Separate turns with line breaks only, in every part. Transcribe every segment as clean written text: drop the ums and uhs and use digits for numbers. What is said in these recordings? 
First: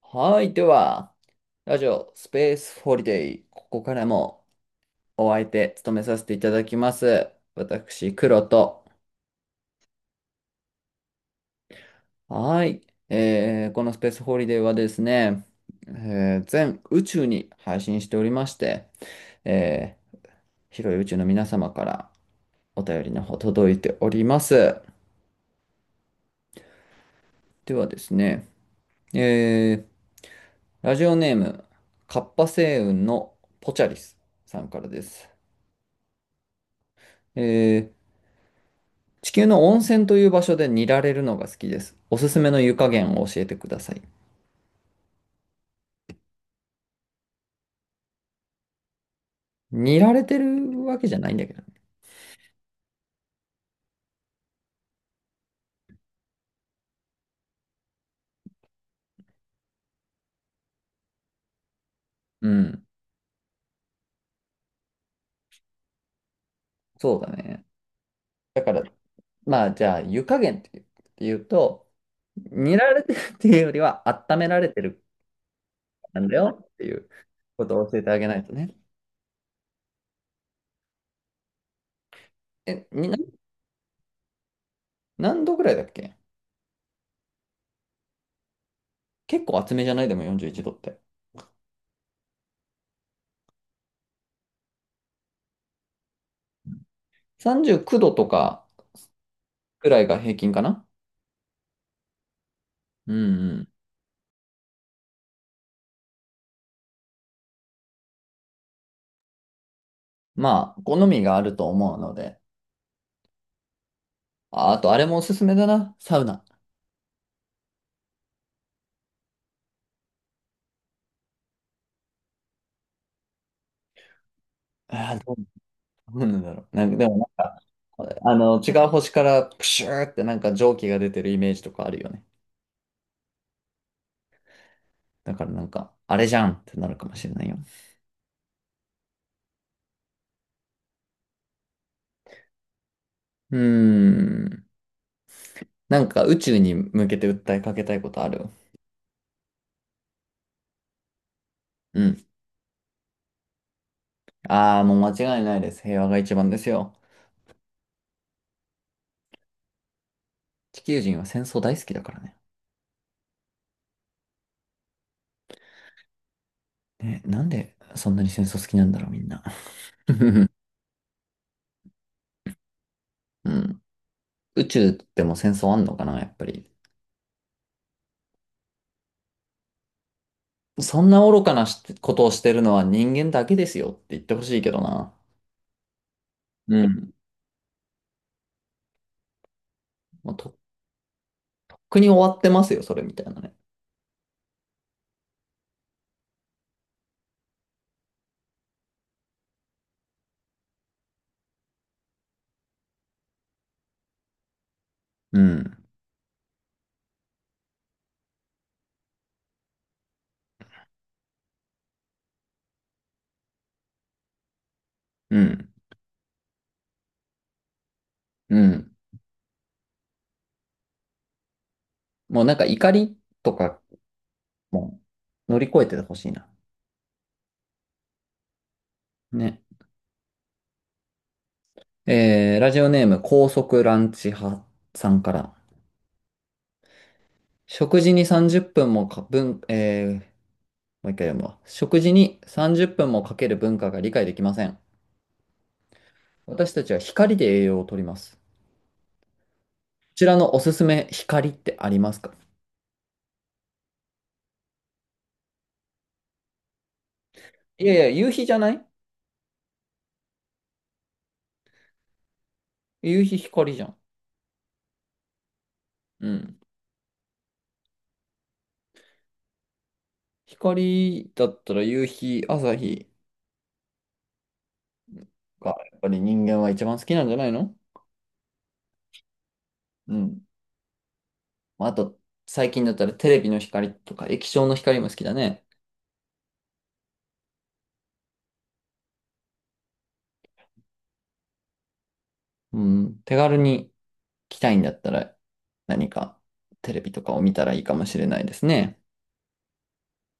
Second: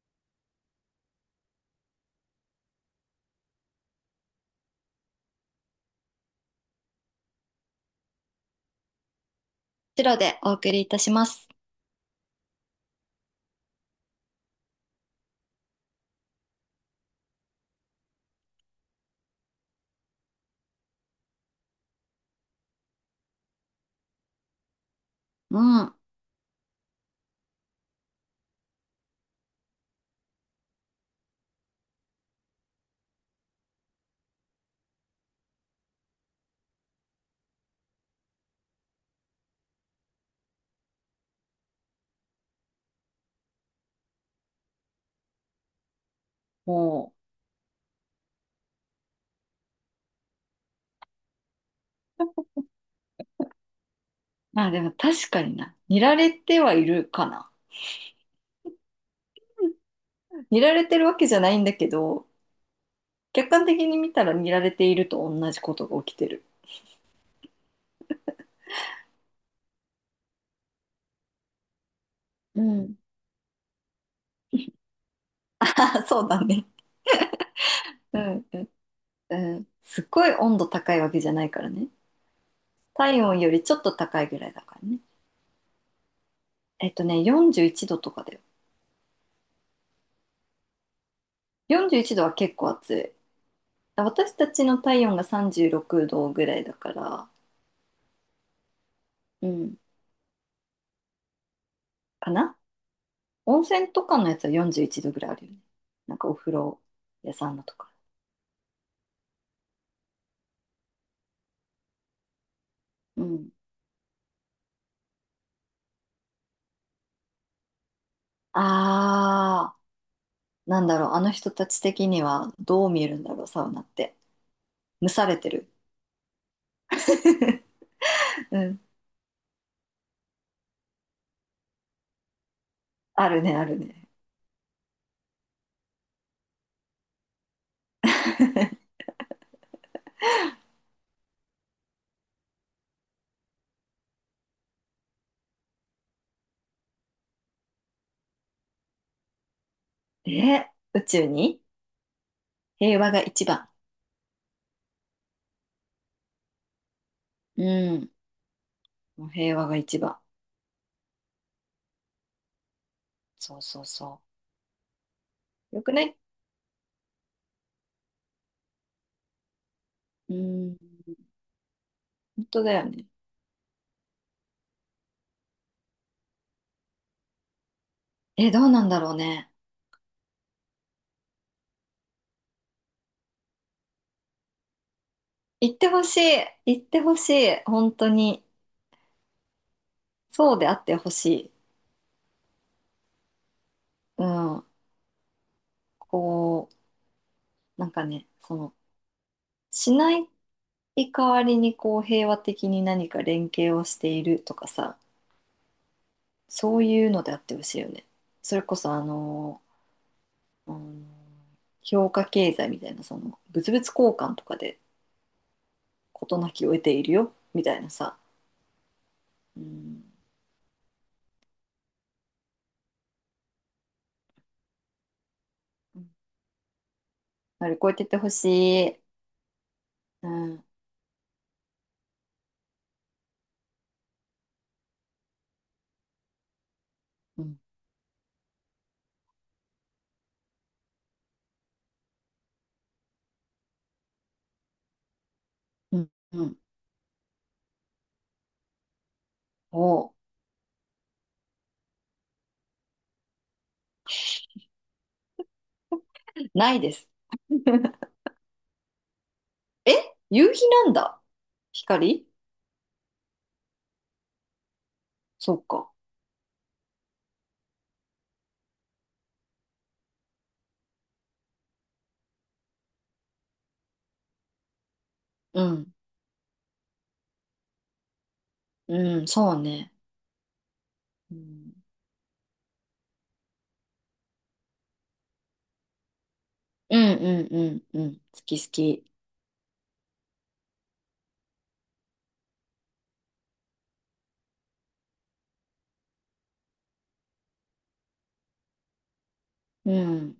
はい。では、ラジオスペースホリデー。ここからもお相手務めさせていただきます。私、黒と。
白でお送りいたします。
はい。このスペースホリデーはですね、全宇宙に配信しておりまして、えー広い宇宙の皆様からお便りの方届いております。
うん。
ではですね、えーラジオネーム、カッパ星雲のポチャリスさんからです。えー地球の温泉という場所で煮られるのが好きです。おすすめの湯加減を教えてください。
も
煮られてるわけじゃないんだけどね。
まあでも確かにな。見られてはいるかな。見られてるわけじゃないんだけど、
うん。
客観的に見たら見られていると同じことが起きてる。
そうだね。だから、まあ、じゃあ、湯加減って言うと、
う
煮ら
ん。
れてるっていうよりは、温められてる
あ、
な
そ
ん
う
だ
だ
よ
ね。
っていうことを教えてあ
う
げない
ん、
と
うん、
ね。
うん。すっごい温度高いわけじゃないからね。
え、に、な
体温よりちょっと高いぐらいだからね。
何度ぐらいだっけ？
41度とかだよ。
結構厚めじゃない？でも41度って。
41度は結構暑い。私たちの体温が36度ぐらいだから、
39度とか
うん、
くらいが平均かな？
かな。
うん、う
温
ん。
泉とかのやつは41度ぐらいあるよね。なんかお風呂屋さんのとか。
まあ、好みがあると思うので。
うん。
ああと、あれもおすすめだな。サウナ。
あー、なんだろう、あの人たち的にはどう見えるんだろう、サウナって。蒸
ああ、
され
ど
てる。
うなんだろう。なんか、でもなんか、あ
う
の、違う
ん。
星からプシューってなんか蒸気が出てるイメージとかあるよね。
あるね。
だからなんか、あれじゃんってなるかもしれないよ。うーん。なんか宇宙に向けて訴えかけたいことある？
え、宇宙に。
うん。
平和が一番。
ああ、もう間違いないです。平和が一番ですよ。
うん。もう平和が一番。
地球人は戦争大好きだからね。
そう。よくね。
ね、なんでそんなに戦争好きなんだろう、みんな。
う ん。本当だよね。
うん。宇宙でも戦争あんのかな、やっぱり。
え、どうなんだろうね。
そんな愚かなしことをしてるのは人間だけですよって言ってほしいけどな。
行ってほしい。
う
行って
ん。
ほしい。本当に。
もうとっ
そうであってほしい。
くに終わってますよ、それみたいなね。
うん。こう。なんかね、その、しない代わりにこう平和的に何か連携をしているとかさ、
うん。
そういうのであってほしいよね。それこそあの、うん評価経済みたいな、物々交換とかで
うん。
事なきを得ているよ、みたいなさ、
うん。
うん、
もうなんか怒りとかも乗り越えてほしいな。
乗り越えてってほしい。
ね。
うん、
ラジオネーム高速ランチ派さんから。
うん、
食事に30分もか、文、えー、もう一回読むわ。食事に30分もかける文化が理解できません。
うん、うん。
私たちは光で栄養をとります。こ
おう。
ちらのおすすめ光ってありますか？
ないです。
いやいや、夕日じゃない？
え、夕日なんだ。光。
夕日光じゃん。
そっか。
うん。光だったら夕日、朝日
う
が
ん、
やっぱり人間は一番好きなんじゃないの？
うん、そうね。
うん。
うん
まああと、最近だったらテレビの光とか液晶の光も好きだね。
うん。好き好き。
うん。手軽に来たいんだったら何かテレビとかを見たらいいかもしれないですね。
うん。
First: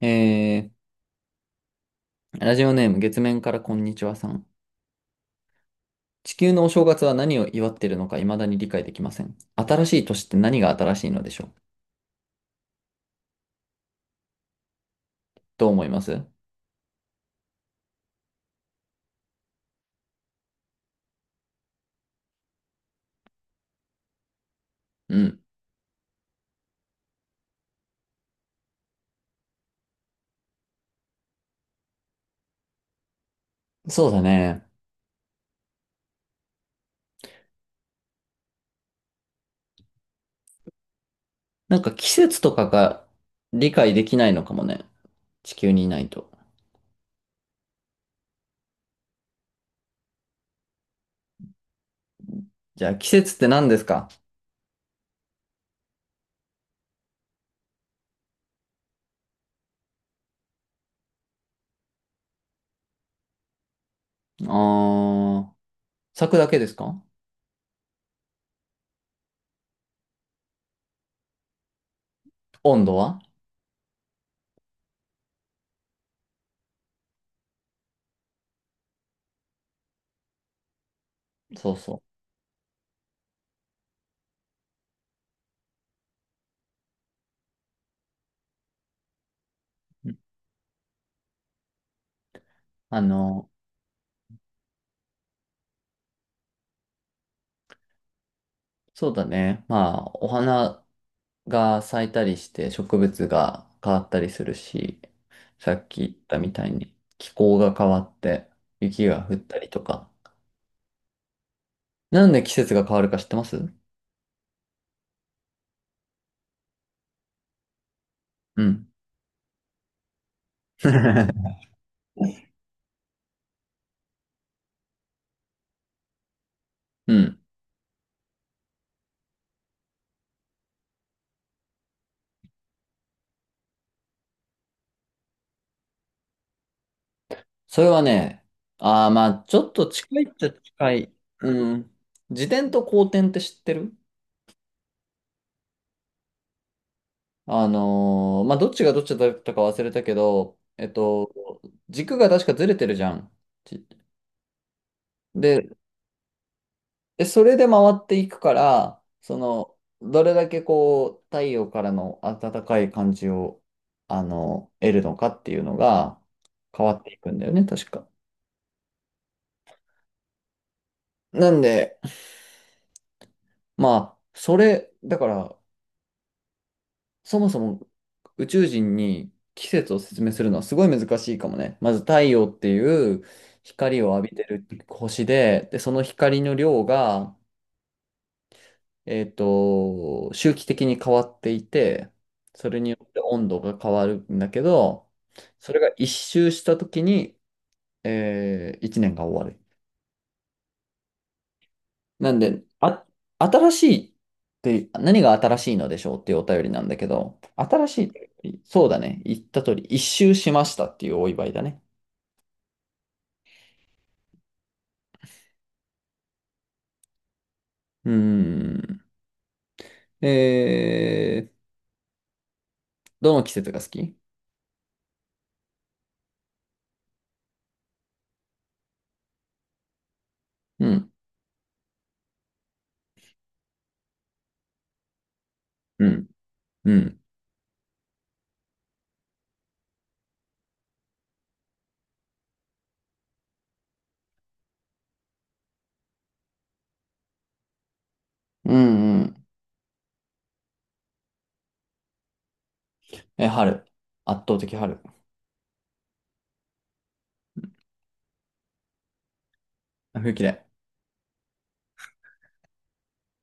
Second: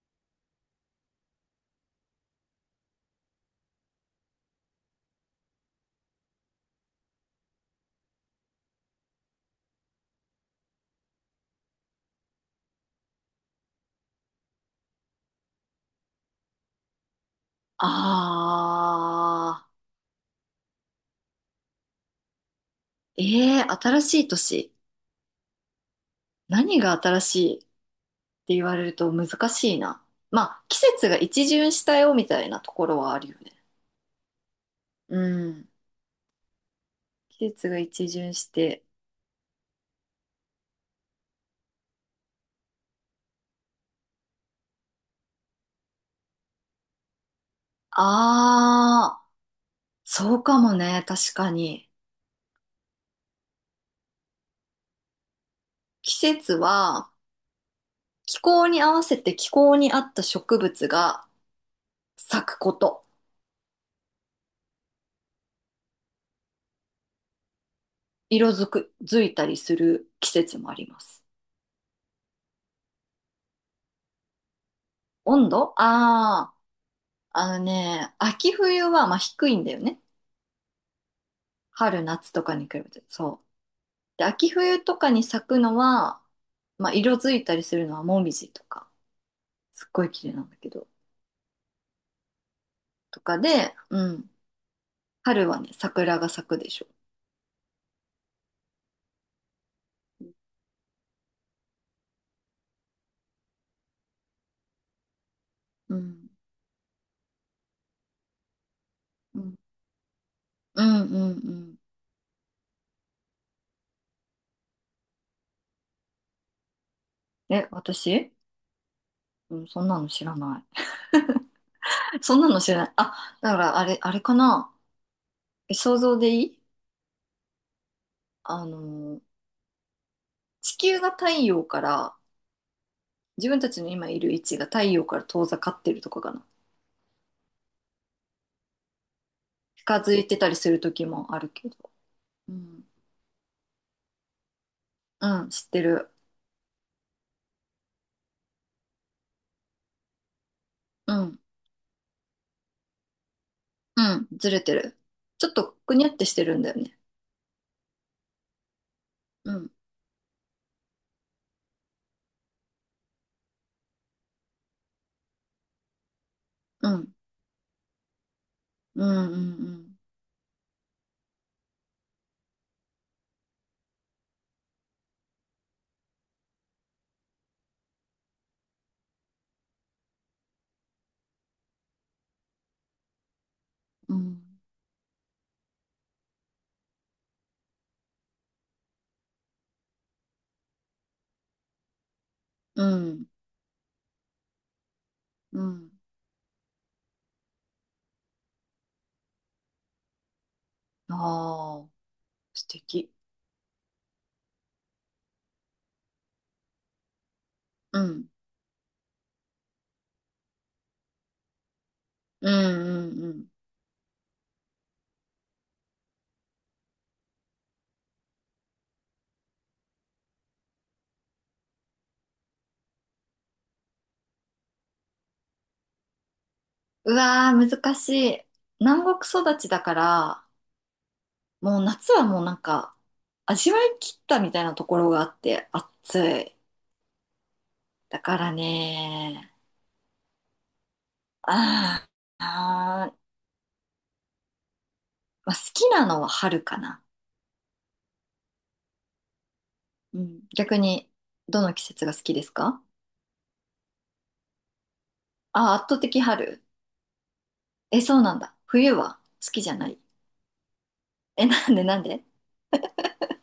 えラジオネーム月面からこんにちはさん。地球のお正月は何を祝っているのか未だに理解できません。新しい年って何が新しいのでしょう？どう思います？
あー。ええ、新しい年。
うん。
何が新しいって言われると難しいな。まあ、季節が一巡したよみたいなところはあるよね。
そうだね。
うん。季節が一巡して。
なんか季節とかが理解できないのかもね。地球にいないと。
あー。そうかもね。確かに。
じゃあ季節って何ですか？
季節は気候に合わせて気候に合った植物が咲くこと。
あー、咲くだけですか？
色づく、づいたりする季節もあります。
温度は？
温度。あ、あー、秋冬はまあ低いんだよね。
そうそ
春、夏とかに比べて。そう。で、秋冬とかに咲くのは、まあ色づいたりするのはモミジとか、すっごい
う。
綺麗なんだけど、
あ
とか
の、
で、うん。春はね、桜が咲くでしょ。
そうだね。まあ、お花が咲いたりして植物が変わったりするし、さっ
う
き言っ
ん。
たみたいに気候が変わって雪が降っ
うん。
たりとか。
うん。
なんで季節が変わるか知ってます
え、私。
うん。
うん、そんなの知らない。そんなの知らない。あ、だからあれ、あれかな。え、想像でいい？
うん。
あのー、地球が太陽から自分たちの今いる位置が太陽から遠ざかってるとかかな。
それはね、ああ、まあ、ちょっと
近づ
近い
い
っ
て
ち
た
ゃ
りする
近
時
い。
もあるけ
う
ど。
ん。自
う
転
ん、
と後転って知ってる？
うん、知ってる。
あのーまあ、どっちがどっちだったか忘れたけど、
うん、
軸が確かずれてるじゃん。ち
うん、ずれてる。ちょっ
で、
とくにゃってしてるんだよね。
でそれで回っていくから、そ
うん、
の、どれだけこう、太陽からの暖かい感じを、あの、得るのかっていうのが変
う
わって
ん、
いくんだよね、確か。
うん、うん、
なんで、まあ、それ、だから、そもそも宇宙人に季節を説明するのはすごい難しいかもね。まず太陽っていう光を
う
浴びて
ん、
る星で、で、その光の量が、周期的に変わっていて、それ
う
によって
ん、
温度が変わるんだけど、
う
それが
ん。
一周した時に、一年が終わる。
ああ、
なんで、
素
あ、
敵。
新しいって何が新しいのでしょうっていうお便りなんだけど、新
う
しいっ
ん、
て、そうだね。言った通り、一周しましたっていうお祝いだね。
うん、うん。
うーん。えー、どの季節が好き？
うわー、難しい。南国育ちだから、
うん、
もう夏はもうなんか、味わい切ったみたいなところがあって、
う
暑
ん、
い。
うん、
だからね、あー、あー、まあ、好きなのは春かな。
うん、うん。
うん。逆に、どの季節が好きですか？
え、春。圧倒的春。
あー、圧倒的春。え、そうなんだ。冬は好きじゃない？
冬嫌い。
え、なんで？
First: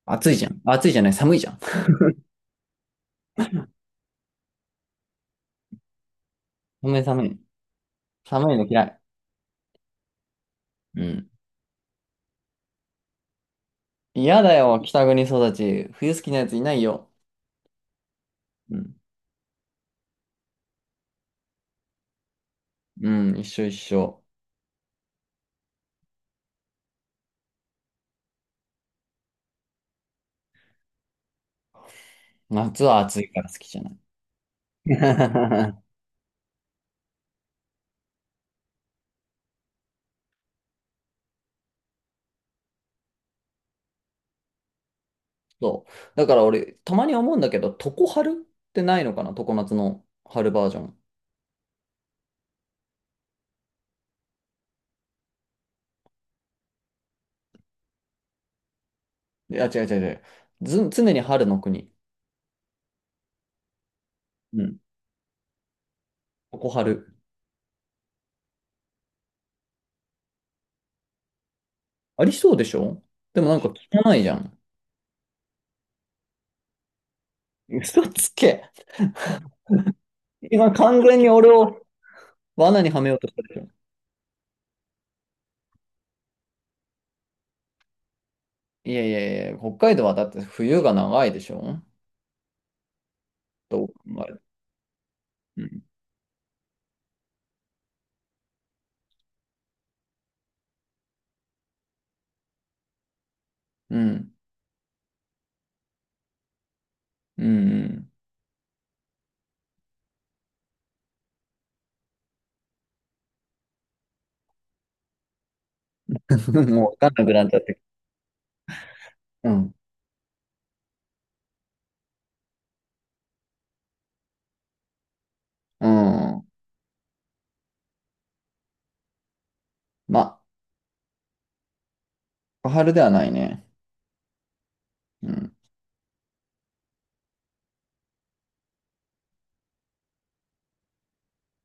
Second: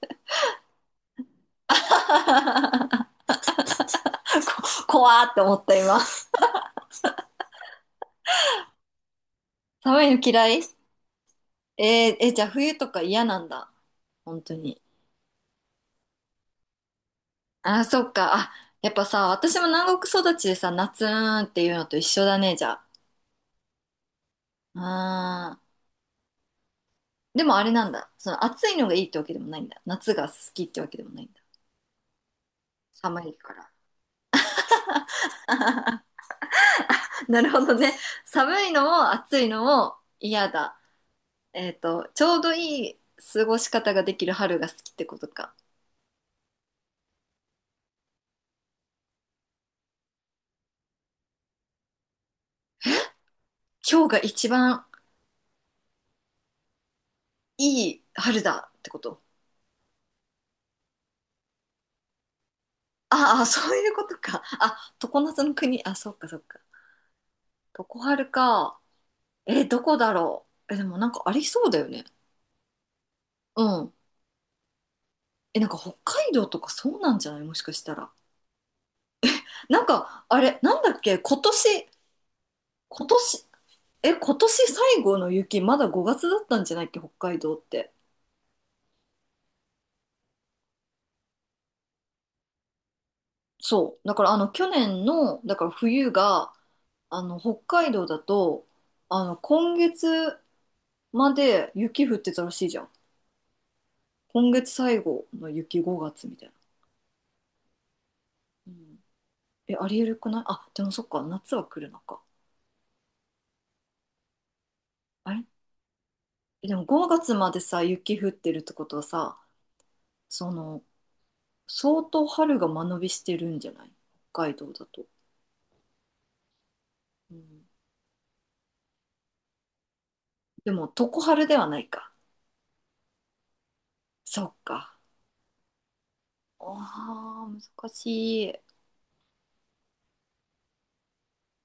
暑いじゃん。暑いじゃない、寒いじゃん。
こ、怖ーって思った今。
寒い寒い。寒いの嫌い。
寒いの嫌い。
うん。
えー、え、じゃあ冬とか嫌なんだ。
嫌
本当
だよ、
に。
北国育ち。冬好きなやついないよ。
あー、そっか。あ、
う
やっ
ん。
ぱさ、私も南国育ちでさ、夏ーんっていうのと一緒だね、じゃあ。
うん、一緒一緒。
あー、でもあれなんだ。その暑いのがいいってわけでもないんだ。夏が好きってわけでもないんだ。
夏は暑
寒
い
い
から
か
好き
ら。
じゃない。
なるほどね。寒いのも暑いのも嫌だ。ちょうどいい過ごし方ができる春が好きってことか。
そう。だから俺、たまに思うんだけど、常春ってないのかな？常夏の春バージョン。
今日が一番いい春だってこと？
いや、違う違う違う。ず、常に春の国。
ああ、そういうことか。
う
あ、
ん。
常夏の国。あ、そっか。
常春。
常春か。えー、どこだろう。え、でもなんかありそうだよね。
ありそうでしょ？でもなん
う
か
ん。
汚いじゃん。
え、なんか北海道とかそうなんじゃない？もしかした
嘘
ら。
つけ。
なんか、
今
なんだっ
完
け
全に
今
俺を
年、
罠には
今
めようとした
年、
でしょ。
え、今年最後の雪、まだ5月だったんじゃないっけ、北海道って。
いやいやいや、北海道はだって冬が長いでしょ？どう考
そう。
えても、
だ
う
から
ん。
冬が、北海道だと、今月まで雪降ってたらしいじゃん。
うん。
今月最後の雪、5月みたいな。
うん。
うん、え、ありえるくない？あ、でもそっか、夏は来るのか。あれ、
う
え
ん。
でも
もうわか
5
んなく
月
なっ
ま
ちゃ
で
って。
さ、雪降ってるってことはさ、
うん。
その、相当春が間延びしてるんじゃない？北海道だと。
うん。
うん、
まあ
でも、常春ではないか。
小春ではないね。
そっか。
うん。
ああ、難しい。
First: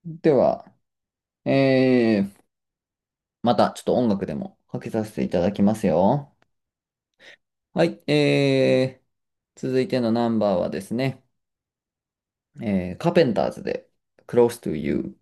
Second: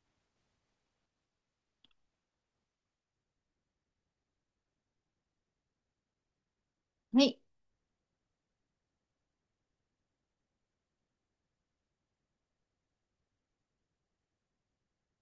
では、えー、またちょっと音楽でもかけさせていただきますよ。
はい。
はい、続いてのナンバーはですね、カーペンターズで Close to You。